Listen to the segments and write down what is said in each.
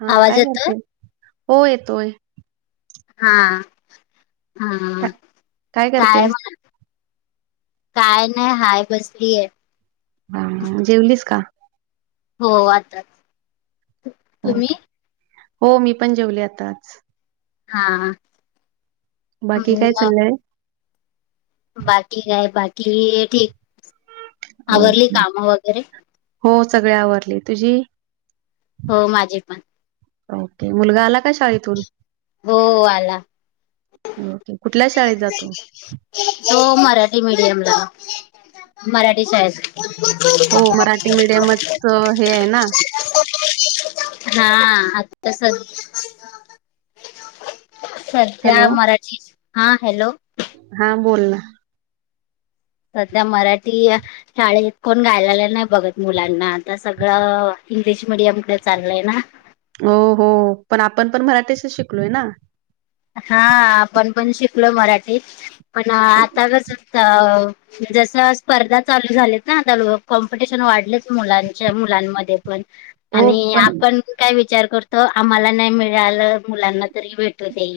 हा आवाज काय येतोय? करतोय? हो येतोय. हा हा. का- काय म. काय नाय, हाय, बसलीय. हा, जेवलीस का? हो, आताच. हो. मी पण जेवले. आताच. हा. बाकी, हम्म, काय मग चाललंय? बाकी काय, बाकी हे ठीक. आवरली ओके कामं वगैरे. हो. सगळे आवरले. तुझी? हो. माझी पण. ओके. मुलगा आला का? शाळेतून. हो आला ओके. कुठल्या शाळेत जातो? तो, मराठी मीडियमला. मराठी शाळेत. हो मराठी मिडियम च हे आहे ना. हा. आता स सध्या, हॅलो. मराठी हा हॅलो. हा, बोल ना. सध्या मराठी शाळेत कोण घालायला नाही बघत मुलांना. आता सगळं इंग्लिश मिडियम कडे चाललंय ना. हो हो. पण आपण पण मराठीच शिकलोय ना. हा, आपण पण शिकलो मराठीत पण आता कस जस स्पर्धा चालू झाले ना आता, कॉम्पिटिशन वाढलेच मुलांच्या,, मुलांमध्ये पण. हो आणि पण आपण काय विचार करतो, आम्हाला नाही मिळालं, मुलांना तरी भेटू दे.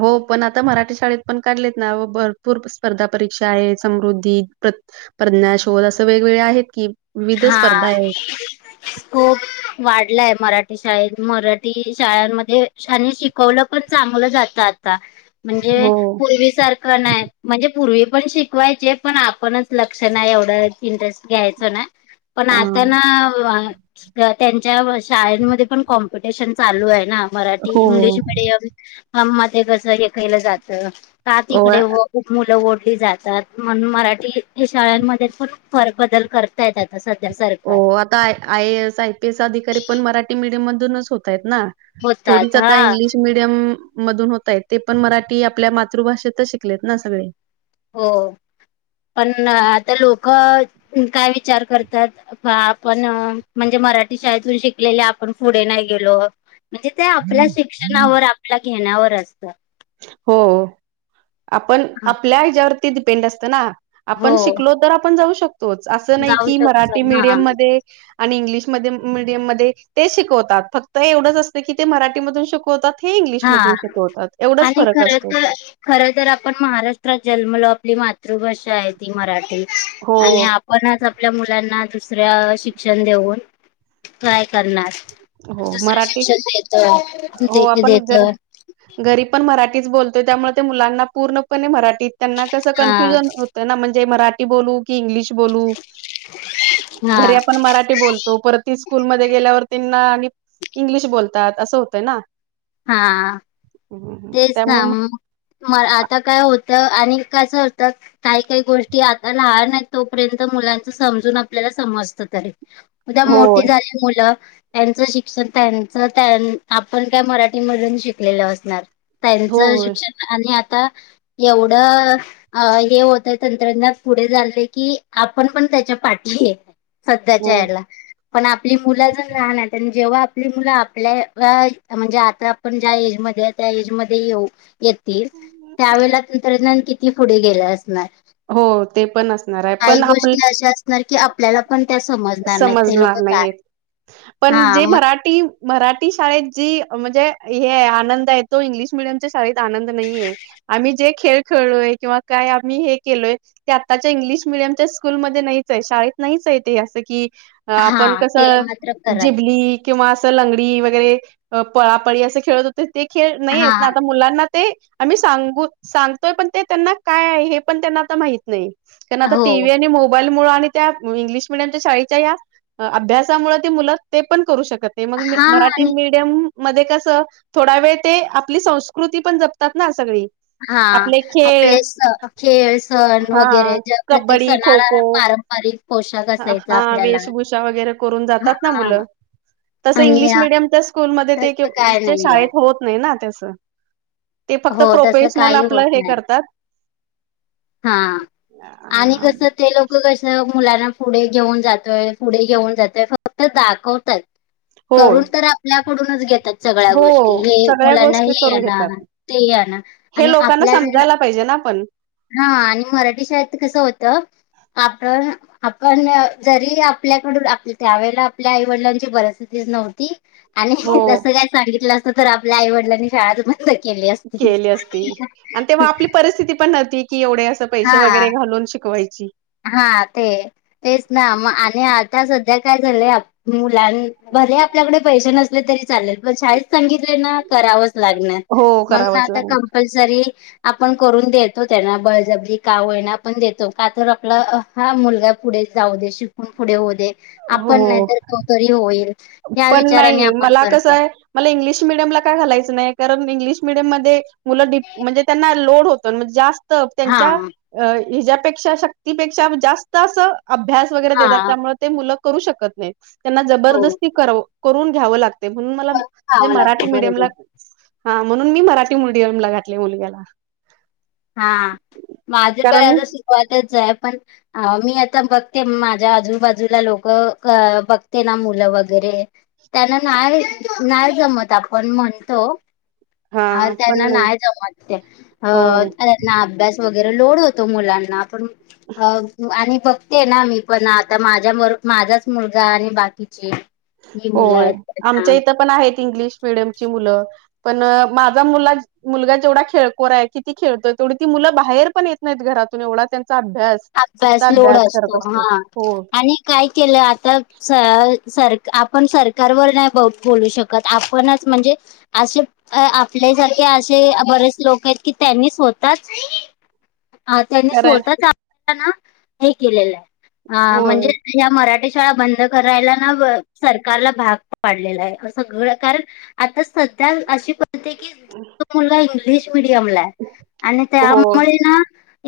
हो, पण आता मराठी शाळेत पण, काढलेत ना, भरपूर स्पर्धा परीक्षा आहे, समृद्धी. प्रज्ञा शोध, असं वेगवेगळे आहेत की. विविध हा. स्पर्धा आहे. खोप वाढलाय मराठी शाळेत, मराठी शाळांमध्ये आणि शिक वल पण चांगलं जात आता, म्हणजे हो पूर्वी सार ख नाही, म्हणजे पूर्वी पण शिकवायचे, पण आपणच लक्ष नाही, एवढं इंटरेस्ट घ्यायचो नाही. पण अ, आता ना, त्यांच्या शाळमध्ये पण कॉम्पिटिशन चालू आहे ना, मराठी, हो. English, medium. [unintelligible] कस हे केलं जात, का ओ तिकडे- खूप मुलं ओढली जातात, म्हणून मराठी शाळांमध्ये पण फार बदल करतात. [unintelligible] सध्या ओ सरकार आता I A S, I P S अधिकारी पण मराठी मीडियम मधूनच होत आहेत ना. होतात थोडीच हा आता इंग्लिश मीडि यम मधून होतात. ते पण मराठी आपल्या मातृभाषेतच शिकलेत ना? सगळे. हो. पण आता लोक काय विचार करतात. ह आपण म्हणजे मराठी शाळेतून शिकलेले, आपण पुढे नाही गेलो. म्हणजे ते आपल्या शिक्षणावर, आपल्या घेण्यावर असतं. हो. आपण, आपल्या हयाच्यावरती डिपेंड असतं ना. हो आपण शिकलो तर, आपण जाऊ शकतोच, असं नाही जाऊ की, शकतो मराठी हा मीडियम मध्ये आणि इंग्लिशमध्ये मीडियम मध्ये ते शिकवतात. फक्त एवढंच असतं की ते मराठीमधून शिकवतात. हे इंग्लिश हा मधून शिकवतात. एवढाच आणि फरक खर असतो. तर खर तर आपण महाराष्ट्रात जन्मलो आपली मातृभाषा आहे ती मराठी आणि हो, आपण आज आपल्या मुलांना, दुसऱ्या शिक्षण देऊन ट्राय करणार हो. दुसरं मराठी शिक्षण हो देत आपण देत- घ घरी पण मराठीच बोलतोय त्यामुळे ते मुलांना पूर्णपणे मराठीत त्यांना कसं हा कन्फ्युजन होतं ना म्हणजे मराठी बोलू की इंग्लिश बोलु हा घरी आपण मराठी बोलतो तर स्कूलमध्ये गेल्यावर त्यांना आणि इंग्लिश बोलतात असं होतंय ना हा हं, हं. तेच त्यामुळे ना मग म आता काय होतं आणि कसं होतं काही काही गोष्टी आता लहान आहेत तोपर्यंत मुलांच समजून आपल्याला समजत त उद्या मोठे होय झाले मुलं त्यांचं शिक्षण त्यांच आपण काय मराठी मधून शिकलेलं असणार त्यांचं होय शिक्षण आणि आता एवढ अ हे होतय तंत्रज्ञान पुढे झालं की आपण पण त्याच्या पाठीशी हो सध्याच्या याला पण आपली मुलं अजुण राहणार आणि जेव्हा आपली मुलं आपल्या म्हणजे ज त्याज ये ये त्यावे तंत्रजान क ती पुढे गेल्या असणार हो ते पण असणार आहे काही पण आपलं गोष्टी अशा की आपल्याला पण त्या समजणार नाही ते लोक समजणार काय नाही पण हा जे म मराठी मराठी शाळेत जी म्हणजे हे आनंद आहे तो इंग्लिश मिीडियमच्या शाळेत आनंद नाही आहे आम्ही जे खेळ खेळलोय किंवा काय आम्ही हे केलोय ते आत्ताच्या इंग्लिश मिडियमच्या स्कूलमध्येध्ये नाहीच आहे शाळेत नाहीच आहे ते असं कि आपण हां, ते कसं मात्र खरं आहे. जिबली किंवा असं लंगडी वगैरे पळापळी असे खेळत होते ते खेळ नाही आहेतेत ना हां, आता मुलांना ते आम्ही सांगू सांगतोय पण ते त्यांना काय आहे हे पण त्यांना आता माहत नाही कारण आता हो. टीव्ही आणि मोबाईल मु आणि त्या इंग्लिश मिीडियम शा अभ पण करू शक हां मराठी आणि मध्ये कस थोडा वेळ ते आपली संस्कृती पण जपतात ना सगळी हा आपले खेळ आपले स खेळ सण हा वगैरे ज प्रत्येक कबड्डी खो सणाला खो पार हा वेशभूषा वगैरे करून जातात ना हां मुलं तसं आणि इंग्लिश अ, मिीडियमच्या स्कूलमध्ये तसं काय ते नाहीये. शाळेत होत नाही ना त्यास ते फक्त हो, तसं प्रोफेशनल काही होत आपलं हे करतात हा आणि कस ते लो कसं मुलांना पुढे घेऊन जातोय पुढे घेऊन जातोय फक्त दाखवतात हो करून तर आपल्याकडूनच घेतात सगळ्या हो गोष्टी हे सगळ्या मुलांना गोष्टी हे आहे करून ना घेतात ते आहे ना हे आणि लोकांना आपल्या व समजायला पाहिजे ना पण हा आणि मराठी शाळेत कसं होतं आपण आपण जरी आपल्याकडून आप त्यावेेळेला आपल्या आई वडिलांची परिस्थितीच नव्हती आणि हो जसं काय सांगितलं असतं तर आपल्या आई वडिलांनी शाळा तुम केली असती आणि तेव्हा आपली परिस्थिती पण होती की एवढे असं पैसे हा वगैरे घालून शिकवायची हा ते तेच ना मग आणि आता सध्या काय झालंय मुलां भर आपल्याकडे पैसे नसले तरी चालेल पण शाळेत सांगितले ना करावंच लागणार हो म्हण करावंच आता लागणार. कप री आपण करून देतो त्यांना बळजबरी काव येना पण देतो का आपला हा मुलगा पुढे जाऊ दे शिकून पुढे होऊ दे आपण हो नाहीतर क तरी होईल या पण विचाराने नाई, आपण मला कसं करतो ए मला इंग्लिश मिडियमला का घालायचं नाही कारण इंग्लिश मिडियम मध्ये मुलं ड म्हणज त्यांना लोड होतो णजे जा हा त्यांच्या हेच्यापेक्षा शक्तीपेक्षा जास्त असं अभ्यास वगरे हा देतात, त्यामुळं ते मुलं करू शकतात ते. त्यांना हो जबरदस करून घ्यावं लागतंय म्हणून मला करून म्हजे खावं मराठी लागतं मिडीयमला बरोबर हा म्हणून मी मराठी मडियमला घातले मुलग्याला हा माझे प कारण आता सुरुवातच आहे पण अ मी आता बघते माझ्या आजूबाजूला लोक बघते ना मुलं वगैरे त्यांना नाही नाही जमत आपण म्हणतो हा त्यांना नाही जमतते अ हो त्यांना अभ्यास वगरे लोड होतो मुलांना पण अ आणि बघ ते ना मी पण आता माझ्या बर माझाच मुलगा आणि बाकीचे जी मुलं होय. आहेत आमच्या त्यांना इथं पण आहेत इंग्लिश मिडियमची मुलं. पण माझा मुला मुलगा जेवढा खेळकोर आहे की ती खेळतोय तेवढी ती मुलं बाहेर पण येत नाहीत घरातून एवढा त्यांचा अभ्यास फक्त अभ्यास लोड करत असतो हा.. हो आणि काय केलं आता स सर आपण सरकारवर नाई बोलू शकत. कद आपणच म्हणजे अशे आपल्यासारखे आशे बरेच लोक एत की त्यांनी स्वतःच अ त्यांनी करायला स्वतःच आपल्याला ना हे केलेलं ए अ म्हणजे होय ह्या मराठी शाळा बंद करायला ना सरकारला भाग पाडलेलं ए. सगळं कारण आता सध्या अशी परी की तो मुलगा इंग्लिश मिीडियमला ए. आणि हो त्यामुळे ना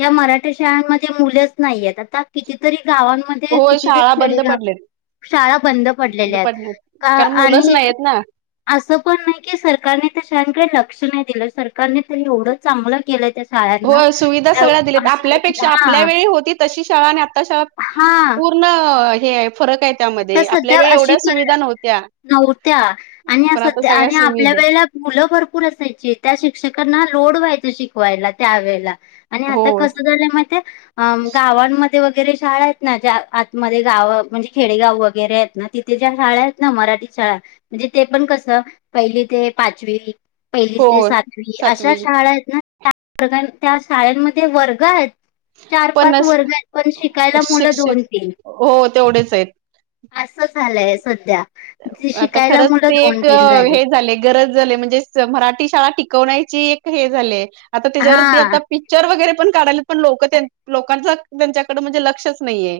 या मराठी शाळांमधे मुलेच नाहीयत. आता? कितीतरी गावांमध्ये होय कितीतरी शाळा बंद खेडेगाव पडलेत शाळा बंद पडलेल्या पडलेत त कारण मुलंच आणि नाहीयेत ना आसं पण नाई की सरकारने त्या शां कडे लक्ष नाही दिलं. सरकारने तरी एवढं चांगलं केलं त्या शाळांना होय. सुविधा हा सगळ्या दिलेत. आपल्यापेक्ष आपल्या वेळी होती तशी शाळा आन् आता शाळा हा पूर्ण हे आये फरक आए. तर सध्या अशी नव्हत्या आणि आ पण आता सध्या सगळ्या आणि आपल्या सुविधा वेळेला मुलं भरपूर असायची. त्या शिक्षकांना लोड व्हायचं शिकवायला त्यावेेळेला आणि हो आता कसं झालंय माइतेय? अ गावांमध्ये वगरे शाळा एत ना ज्या आतमध्ये गावं म्हणजी खेडेगाव वगरे एत ना, तिथे ज्या शाळा एत ना मराठी शाळा म्हणजे ते पण कसं, पहिली ते पाचवी पहिली हो, ते सातवी अशा शाळा एत ना त्या व त्या शाळांमध्ये वर्ग आहेत. चार पण पाच अश वर्ग आएत पण शिकायला मुलं शिक्षक दोन तीन हो.. तेवढेच आएत. आसं झालंय सध्या. जी आता शिकायला खरंच मुलं ते दोन एक तीन हे झाले गरज झालीय म्हणजे मराठी शाळा टीकवण्याची एक हे झालीये. आता त्याच्यावरती हा आता पीच चर वगरे पण काढाले पण लोकं लोकांच त्यांच्याकडे म्हणजे लक्षच नाहीये.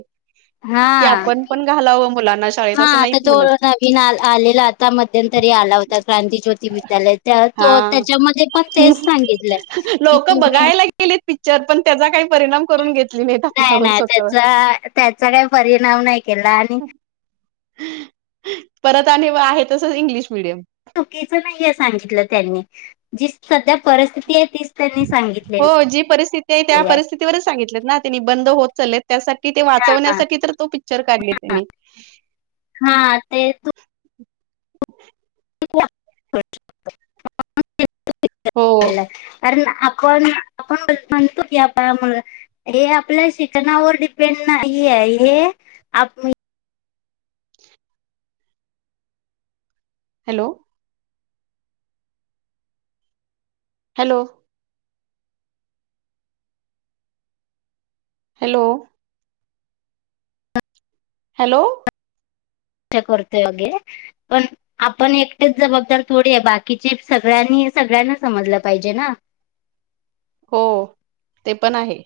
हा की आपण पण घालावं मुलांना श हा आता तो नवीन आ आलेला आता मध मध्यंतरी आला होता क्रांती ज्योती विद्यालय. त्या तो हां. त्याच्यामध्ये पण तेच सांगितलंय. की लोकं तुम्ही बघायला गेलीत पिक्चर पण त्याचा काही परिणाम करून घेतली नाहीत नाही आपल्यावर नाही स्वतःवर. त्याचा त्याचा काई परिणाम नाही केला आणि परत आणि व आहे तसंच इंग्लिश मीडियम चुकीचं नाहीये सांगितलं त्यांनी. जी सध्या परस्थिती ये तीच त्यांनी सांगितली. हो जी परिस्थिती त्या परिस्थितीवरच सांगितलेत तेनी बंद होत चालेत त्यासाठी ते हा वाचवण्यासाठी तर तो पिच्चर काढले त्यानी. हा.. ते हो अरे आ कोण आपण आपण म्हणतो की या पायामूळ. हे आपल्या शिकणावर डिपेंड नाही आहे हे आप हॅलो! हॅलो? हॅलो हॅलो ते करते योग्य पण आपण एकटेच जबाबदार थोडी आहे बाकीचे सगळ्यांनी सगळ्यांना समजलं पाहिजे ना. हो ते पण आहे.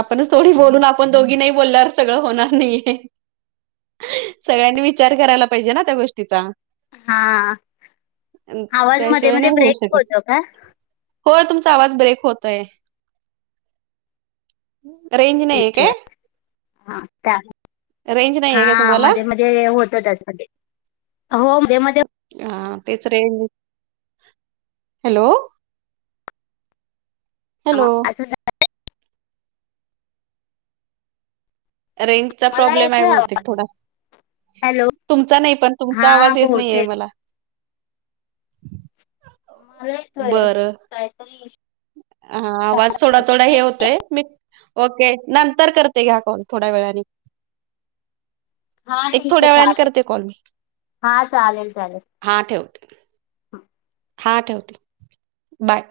आपणच थोडी बोलून आपण दोघी नाही बोलणार सगळं होणार नाही आहे. सगळ्यांनी विचार करायला पाहिजे ना त्या गोष्टीचा. हा अ, आवाज मध्ये त्याशिवाय मध्ये नाही होऊ ब्रेक शकत होतो का? हो तुमचा आवाज ब्रेक होतय. रेंज नाहीये विश काय रेंज नाहीये काय हा तुम्हाला मध्ये मध्ये जे होतं त्याच्यासाठी हो मध्ये मध्ये होतं. हा तेच रेंज हॅलो हॅलो ह अस झा रेंज चा मला प्रॉब्लेम आहे येतोय आवाज बहुतेक थोडा. हॅलो तुमचा नाही पण हा तुमचा आवाज येत नाहीे बहुतेक मला. ला येतोय काहीतरी इशू हा आवाज थोडा थोडा हे होतोय मी ओके नंतर करते घ्या कॉल थोड्या वेळानी. हा ठीक आहे थोड्या वेळाने चालेल करते कॉल हा चालेल चालेल. हा ठेवते. हा ठेवते बाय.